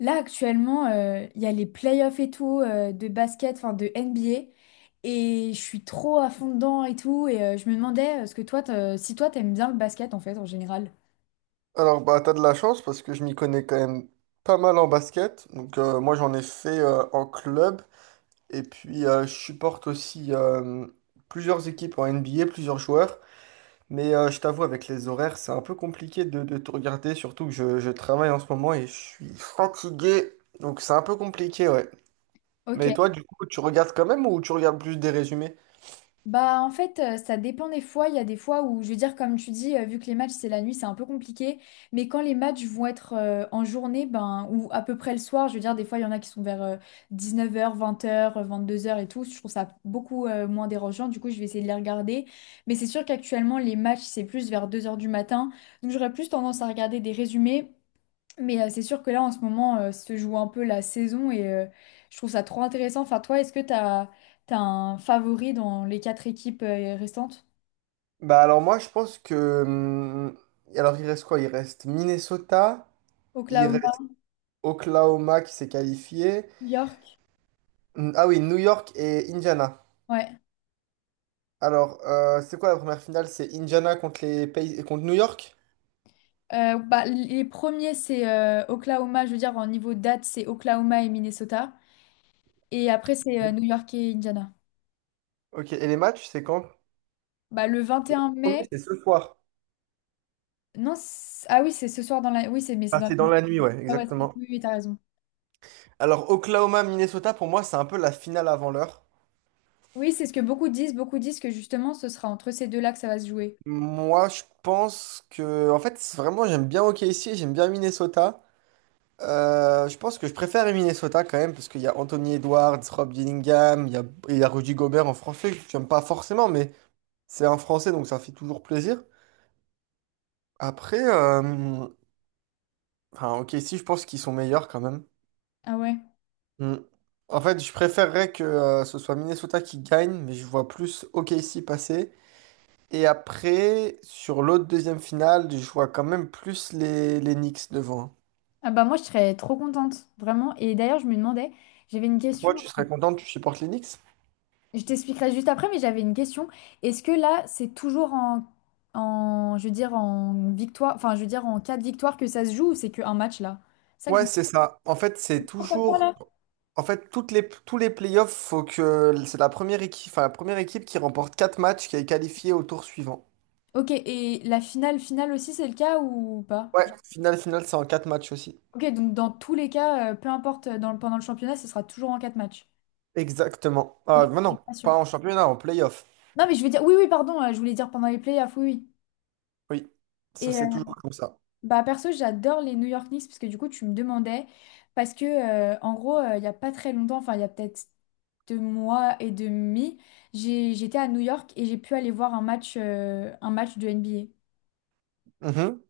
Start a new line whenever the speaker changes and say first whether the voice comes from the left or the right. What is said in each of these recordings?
left: Là, actuellement, il y a les playoffs et tout de basket, enfin de NBA. Et je suis trop à fond dedans et tout. Et je me demandais, ce que toi, si toi, t'aimes bien le basket en fait, en général.
right: Alors, bah, t'as de la chance parce que je m'y connais quand même pas mal en basket. Donc, moi, j'en ai fait en club. Et puis, je supporte aussi plusieurs équipes en NBA, plusieurs joueurs. Mais je t'avoue, avec les horaires, c'est un peu compliqué de tout regarder. Surtout que je travaille en ce moment et je suis fatigué. Donc, c'est un peu compliqué, ouais.
left: Ok.
right: Mais toi, du coup, tu regardes quand même ou tu regardes plus des résumés?
left: Bah en fait ça dépend des fois, il y a des fois où je veux dire comme tu dis vu que les matchs c'est la nuit, c'est un peu compliqué, mais quand les matchs vont être en journée ben ou à peu près le soir, je veux dire des fois il y en a qui sont vers 19h, 20h, 22h et tout, je trouve ça beaucoup moins dérangeant, du coup je vais essayer de les regarder, mais c'est sûr qu'actuellement les matchs c'est plus vers 2 heures du matin, donc j'aurais plus tendance à regarder des résumés. Mais c'est sûr que là, en ce moment, se joue un peu la saison et je trouve ça trop intéressant. Enfin, toi, est-ce que tu as, un favori dans les 4 équipes restantes?
right: Bah, alors, moi, je pense que. Alors, il reste quoi? Il reste Minnesota. Il
left: Oklahoma,
right: reste Oklahoma qui s'est qualifié.
left: New York?
right: Ah oui, New York et Indiana.
left: Ouais.
right: Alors, c'est quoi la première finale? C'est Indiana contre contre New York?
left: Bah, les premiers, c'est Oklahoma, je veux dire, en niveau date, c'est Oklahoma et Minnesota. Et après, c'est New York et Indiana.
right: Ok, et les matchs, c'est quand?
left: Bah, le vingt et
right: Le
left: un
right: premier,
left: mai,
right: c'est ce soir.
left: non, ah oui, c'est ce soir dans la. Oui, c'est mais c'est
right: Ah,
left: dans
right: c'est
left: la.
right: dans la nuit, ouais,
left: Ah ouais,
right: exactement.
left: oui, oui, t'as raison.
right: Alors, Oklahoma, Minnesota, pour moi, c'est un peu la finale avant l'heure.
left: Oui, c'est ce que beaucoup disent. Beaucoup disent que justement, ce sera entre ces deux-là que ça va se jouer.
right: Moi, je pense que, en fait, c'est vraiment, j'aime bien OKC, j'aime bien Minnesota. Je pense que je préfère Minnesota quand même, parce qu'il y a Anthony Edwards, Rob Dillingham, il y a Rudy Gobert en français, que j'aime pas forcément, mais c'est un Français, donc ça fait toujours plaisir. Après, enfin, ok, si je pense qu'ils sont meilleurs quand même.
left: Ah ouais.
right: Mm. En fait, je préférerais que ce soit Minnesota qui gagne, mais je vois plus OKC passer. Et après, sur l'autre deuxième finale, je vois quand même plus les Knicks devant.
left: Ah bah moi, je serais trop contente, vraiment. Et d'ailleurs, je me demandais, j'avais une
right: Toi,
left: question,
right: tu serais content, tu supportes les Knicks?
left: je t'expliquerai juste après, mais j'avais une question. Est-ce que là, c'est toujours en, je veux dire, en victoire, enfin, je veux dire, en cas de victoire que ça se joue ou c'est qu'un match là? C'est ça que je
right: Ouais,
left: me.
right: c'est ça. En fait, c'est
left: Pourquoi pas,
right: toujours.
left: là?
right: En fait, tous les playoffs, faut que c'est la première équipe qui remporte 4 matchs qui est qualifiée au tour suivant.
left: Ok, et la finale, finale aussi, c'est le cas ou pas?
right: Ouais, finale, finale, c'est en 4 matchs aussi.
left: Ok, donc dans tous les cas, peu importe dans, pendant le championnat, ce sera toujours en quatre de.
right: Exactement.
left: Ok,
right: Ah, mais
left: j'étais
right: non,
left: pas sûr.
right: pas en championnat, en play-off.
left: Non, mais je veux dire, oui, oui, pardon, je voulais dire pendant les playoffs, oui,
right: Oui, ça
left: oui.
right: c'est toujours comme ça.
left: Bah perso, j'adore les New York Knicks parce que du coup, tu me demandais parce que en gros, il y a pas très longtemps, enfin il y a peut-être 2 mois et demi, j'étais à New York et j'ai pu aller voir un match de NBA.
right: Mhm.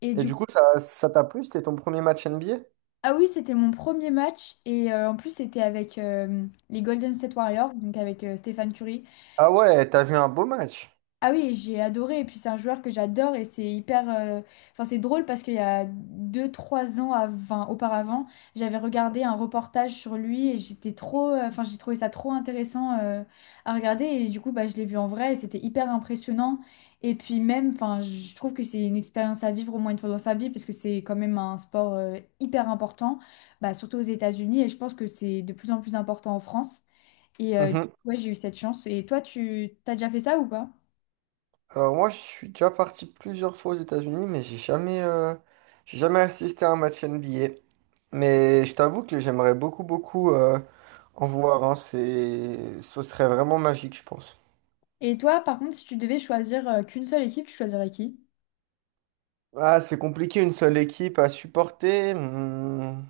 left: Et
right: Et
left: du
right: du
left: coup,
right: coup, ça t'a plu? C'était ton premier match NBA?
left: ah oui, c'était mon premier match et en plus c'était avec les Golden State Warriors, donc avec Stephen Curry.
right: Ah ouais, t'as vu un beau match.
left: Ah oui, j'ai adoré. Et puis c'est un joueur que j'adore et c'est hyper. Enfin, c'est drôle parce qu'il y a deux trois ans enfin, auparavant, j'avais regardé un reportage sur lui et j'étais trop. Enfin, j'ai trouvé ça trop intéressant à regarder. Et du coup, bah, je l'ai vu en vrai et c'était hyper impressionnant. Et puis même, enfin, je trouve que c'est une expérience à vivre au moins une fois dans sa vie parce que c'est quand même un sport hyper important, bah, surtout aux États-Unis. Et je pense que c'est de plus en plus important en France. Et
right: Mhm.
left: ouais, j'ai eu cette chance. Et toi, tu t'as déjà fait ça ou pas?
right: Alors moi, je suis déjà parti plusieurs fois aux États-Unis, mais j'ai jamais assisté à un match NBA. Mais je t'avoue que j'aimerais beaucoup, beaucoup en voir, hein. Ce serait vraiment magique, je pense.
left: Et toi, par contre, si tu devais choisir qu'une seule équipe, tu choisirais qui?
right: Ah, c'est compliqué une seule équipe à supporter.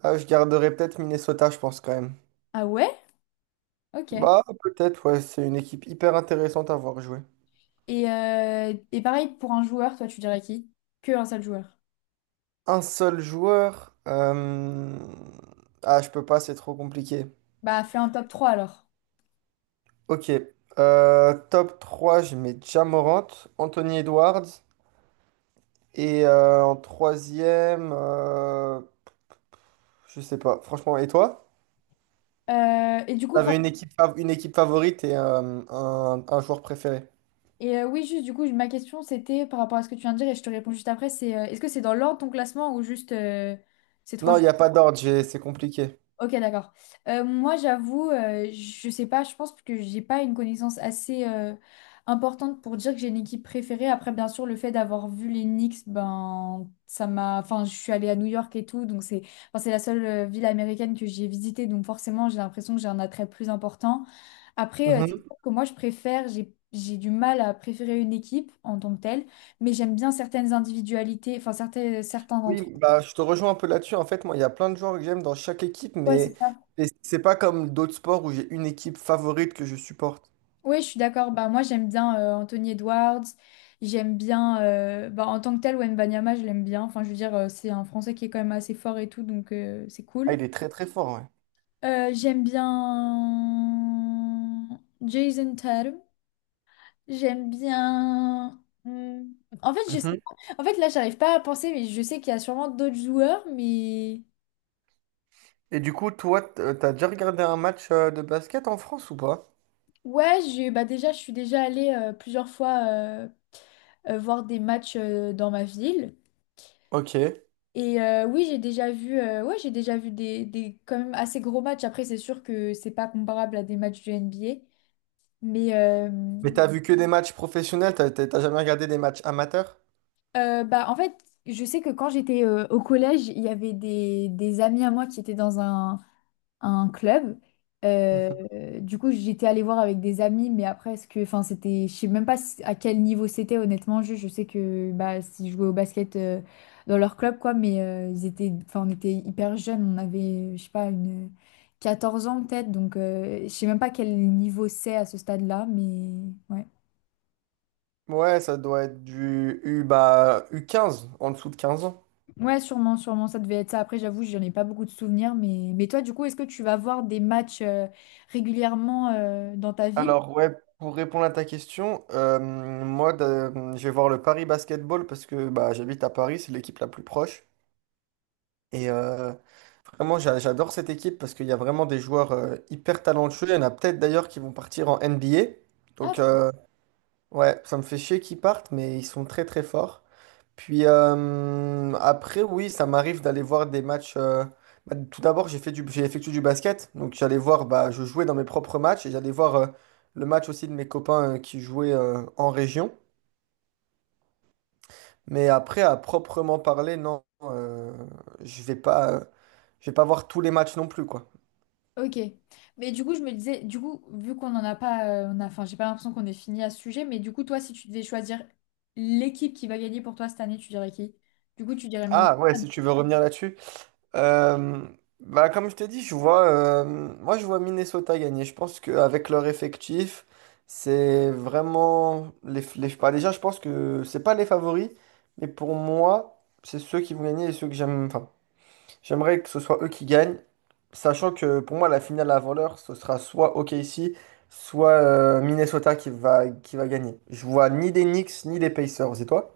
right: Ah, je garderai peut-être Minnesota, je pense quand même.
left: Ah ouais? Ok.
right: Bah, peut-être, ouais, c'est une équipe hyper intéressante à voir jouer.
left: Et pareil, pour un joueur, toi, tu dirais qui? Que un seul joueur.
right: Un seul joueur. Ah, je peux pas, c'est trop compliqué.
left: Bah, fais un top trois alors.
right: Ok. Top 3, je mets Ja Morant, Anthony Edwards. Et en troisième, je sais pas. Franchement, et toi?
left: Et du coup,
right: T'avais
left: enfin,
right: une équipe favorite et un joueur préféré.
left: et oui, juste, du coup, ma question, c'était par rapport à ce que tu viens de dire, et je te réponds juste après, c'est est-ce que c'est dans l'ordre ton classement ou juste ces trois.
right: Non, il n'y a pas d'ordre, c'est compliqué.
left: Ok, d'accord. Moi, j'avoue, je sais pas, je pense que j'ai pas une connaissance assez importante pour dire que j'ai une équipe préférée. Après, bien sûr, le fait d'avoir vu les Knicks, ben, ça m'a. Enfin, je suis allée à New York et tout, donc c'est enfin, c'est la seule ville américaine que j'ai visitée, donc forcément, j'ai l'impression que j'ai un attrait plus important. Après, c'est
right: Mhm.
left: sûr que moi, je préfère, j'ai du mal à préférer une équipe en tant que telle, mais j'aime bien certaines individualités, enfin, certains
right: Oui,
left: d'entre eux.
right: bah, je te rejoins un peu là-dessus. En fait, moi, il y a plein de joueurs que j'aime dans chaque équipe,
left: Ouais, c'est
right: mais
left: ça.
right: et c'est pas comme d'autres sports où j'ai une équipe favorite que je supporte.
left: Oui, je suis d'accord. Bah, moi, j'aime bien Anthony Edwards. J'aime bien, bah, en tant que tel, Wembanyama, je l'aime bien. Enfin, je veux dire, c'est un Français qui est quand même assez fort et tout, donc c'est
right: Ah,
left: cool.
right: il est très très fort, ouais.
left: J'aime bien Jason Tatum. J'aime bien. Hmm. En fait, je sais
right: Mhm.
left: pas. En fait, là, j'arrive pas à penser, mais je sais qu'il y a sûrement d'autres joueurs, mais
right: Et du coup, toi, t'as déjà regardé un match de basket en France ou pas?
left: ouais, j'ai bah déjà, je suis déjà allée plusieurs fois voir des matchs dans ma ville.
right: Ok.
left: Et oui, j'ai déjà vu, ouais, j'ai déjà vu des quand même assez gros matchs. Après, c'est sûr que c'est pas comparable à des matchs du NBA. Mais
right: Mais t'as vu que des matchs professionnels, t'as jamais regardé des matchs amateurs?
left: bah, en fait, je sais que quand j'étais au collège, il y avait des amis à moi qui étaient dans un club.
right: Mhm.
left: Du coup, j'étais allée voir avec des amis, mais après, ce que, enfin, c'était, je sais même pas à quel niveau c'était, honnêtement. Je sais que bah, s'ils jouaient au basket dans leur club, quoi, mais ils étaient, enfin, on était hyper jeunes, on avait, je sais pas, une 14 ans peut-être, donc je sais même pas quel niveau c'est à ce stade-là, mais ouais.
right: Ouais, ça doit être du U, bah, u quinze en dessous de 15 ans.
left: Ouais, sûrement, sûrement, ça devait être ça. Après, j'avoue, j'en ai pas beaucoup de souvenirs, mais toi, du coup, est-ce que tu vas voir des matchs régulièrement dans ta ville?
right: Alors, ouais, pour répondre à ta question, moi, je vais voir le Paris Basketball parce que bah, j'habite à Paris, c'est l'équipe la plus proche. Et vraiment, j'adore cette équipe parce qu'il y a vraiment des joueurs hyper talentueux. Il y en a peut-être d'ailleurs qui vont partir en NBA.
left: Ah,
right: Donc, ouais, ça me fait chier qu'ils partent, mais ils sont très très forts. Puis après, oui, ça m'arrive d'aller voir des matchs. Bah, tout d'abord, j'ai effectué du basket. Donc j'allais voir, bah, je jouais dans mes propres matchs et j'allais voir le match aussi de mes copains qui jouaient en région. Mais après, à proprement parler, non, je vais pas, euh, je vais pas voir tous les matchs non plus, quoi.
left: Ok. Mais du coup, je me disais, du coup, vu qu'on n'en a pas, on a, enfin, j'ai pas l'impression qu'on ait fini à ce sujet, mais du coup, toi, si tu devais choisir l'équipe qui va gagner pour toi cette année, tu dirais qui? Du coup, tu dirais Minnesota.
right: Ah ouais, si tu veux revenir là-dessus. Euh, bah, comme je t'ai dit je vois, moi je vois Minnesota gagner. Je pense qu'avec leur effectif, c'est vraiment bah, déjà, je pense que c'est pas les favoris, mais pour moi, c'est ceux qui vont gagner et ceux que j'aime. Enfin, j'aimerais que ce soit eux qui gagnent, sachant que pour moi la finale avant l'heure, ce sera soit OKC, soit Minnesota qui va gagner. Je vois ni des Knicks ni des Pacers. Et toi?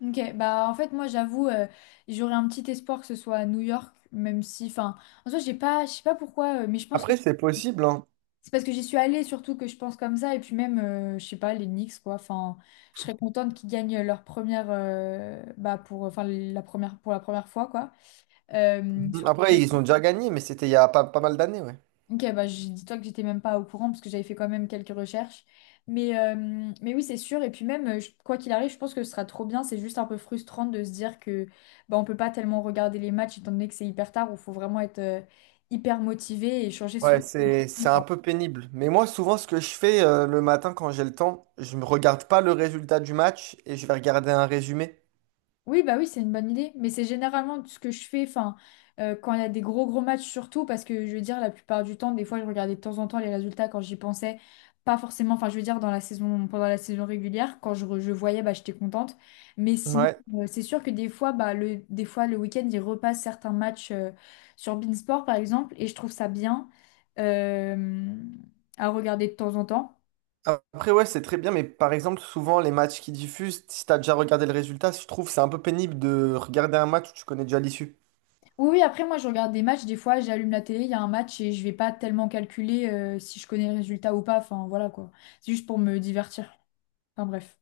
left: Ok, bah en fait, moi, j'avoue, j'aurais un petit espoir que ce soit à New York, même si, enfin, en soi, j'ai pas, je sais pas pourquoi, mais je pense que
right: Après, c'est possible, hein.
left: c'est parce que j'y suis allée surtout que je pense comme ça, et puis même, je sais pas, les Knicks, quoi, enfin, je serais contente qu'ils gagnent leur première, bah, pour, enfin, la première, pour la première fois, quoi. Surtout.
right: Après, ils ont déjà gagné, mais c'était il y a pas mal d'années, ouais.
left: Ok, bah, dis-toi que j'étais même pas au courant parce que j'avais fait quand même quelques recherches. Mais oui, c'est sûr. Et puis même, quoi qu'il arrive, je pense que ce sera trop bien. C'est juste un peu frustrant de se dire que bah, on peut pas tellement regarder les matchs étant donné que c'est hyper tard où il faut vraiment être hyper motivé et changer son.
right: Ouais, c'est un peu pénible. Mais moi, souvent, ce que je fais le matin quand j'ai le temps, je ne regarde pas le résultat du match et je vais regarder un résumé.
left: Oui, bah oui, c'est une bonne idée. Mais c'est généralement ce que je fais, enfin, quand il y a des gros gros matchs surtout, parce que je veux dire, la plupart du temps, des fois, je regardais de temps en temps les résultats quand j'y pensais. Pas forcément, enfin, je veux dire, dans la saison, pendant la saison régulière, quand je voyais, bah, j'étais contente. Mais sinon,
right: Ouais.
left: c'est sûr que des fois, bah, des fois, le week-end, ils repassent certains matchs sur Beansport, par exemple, et je trouve ça bien euh, à regarder de temps en temps.
right: Après, ouais, c'est très bien, mais par exemple, souvent, les matchs qui diffusent, si t'as déjà regardé le résultat, je trouve que c'est un peu pénible de regarder un match où tu connais déjà l'issue.
left: Oui, oui, après moi je regarde des matchs, des fois j'allume la télé, il y a un match et je vais pas tellement calculer si je connais le résultat ou pas, enfin voilà quoi. C'est juste pour me divertir. Enfin bref.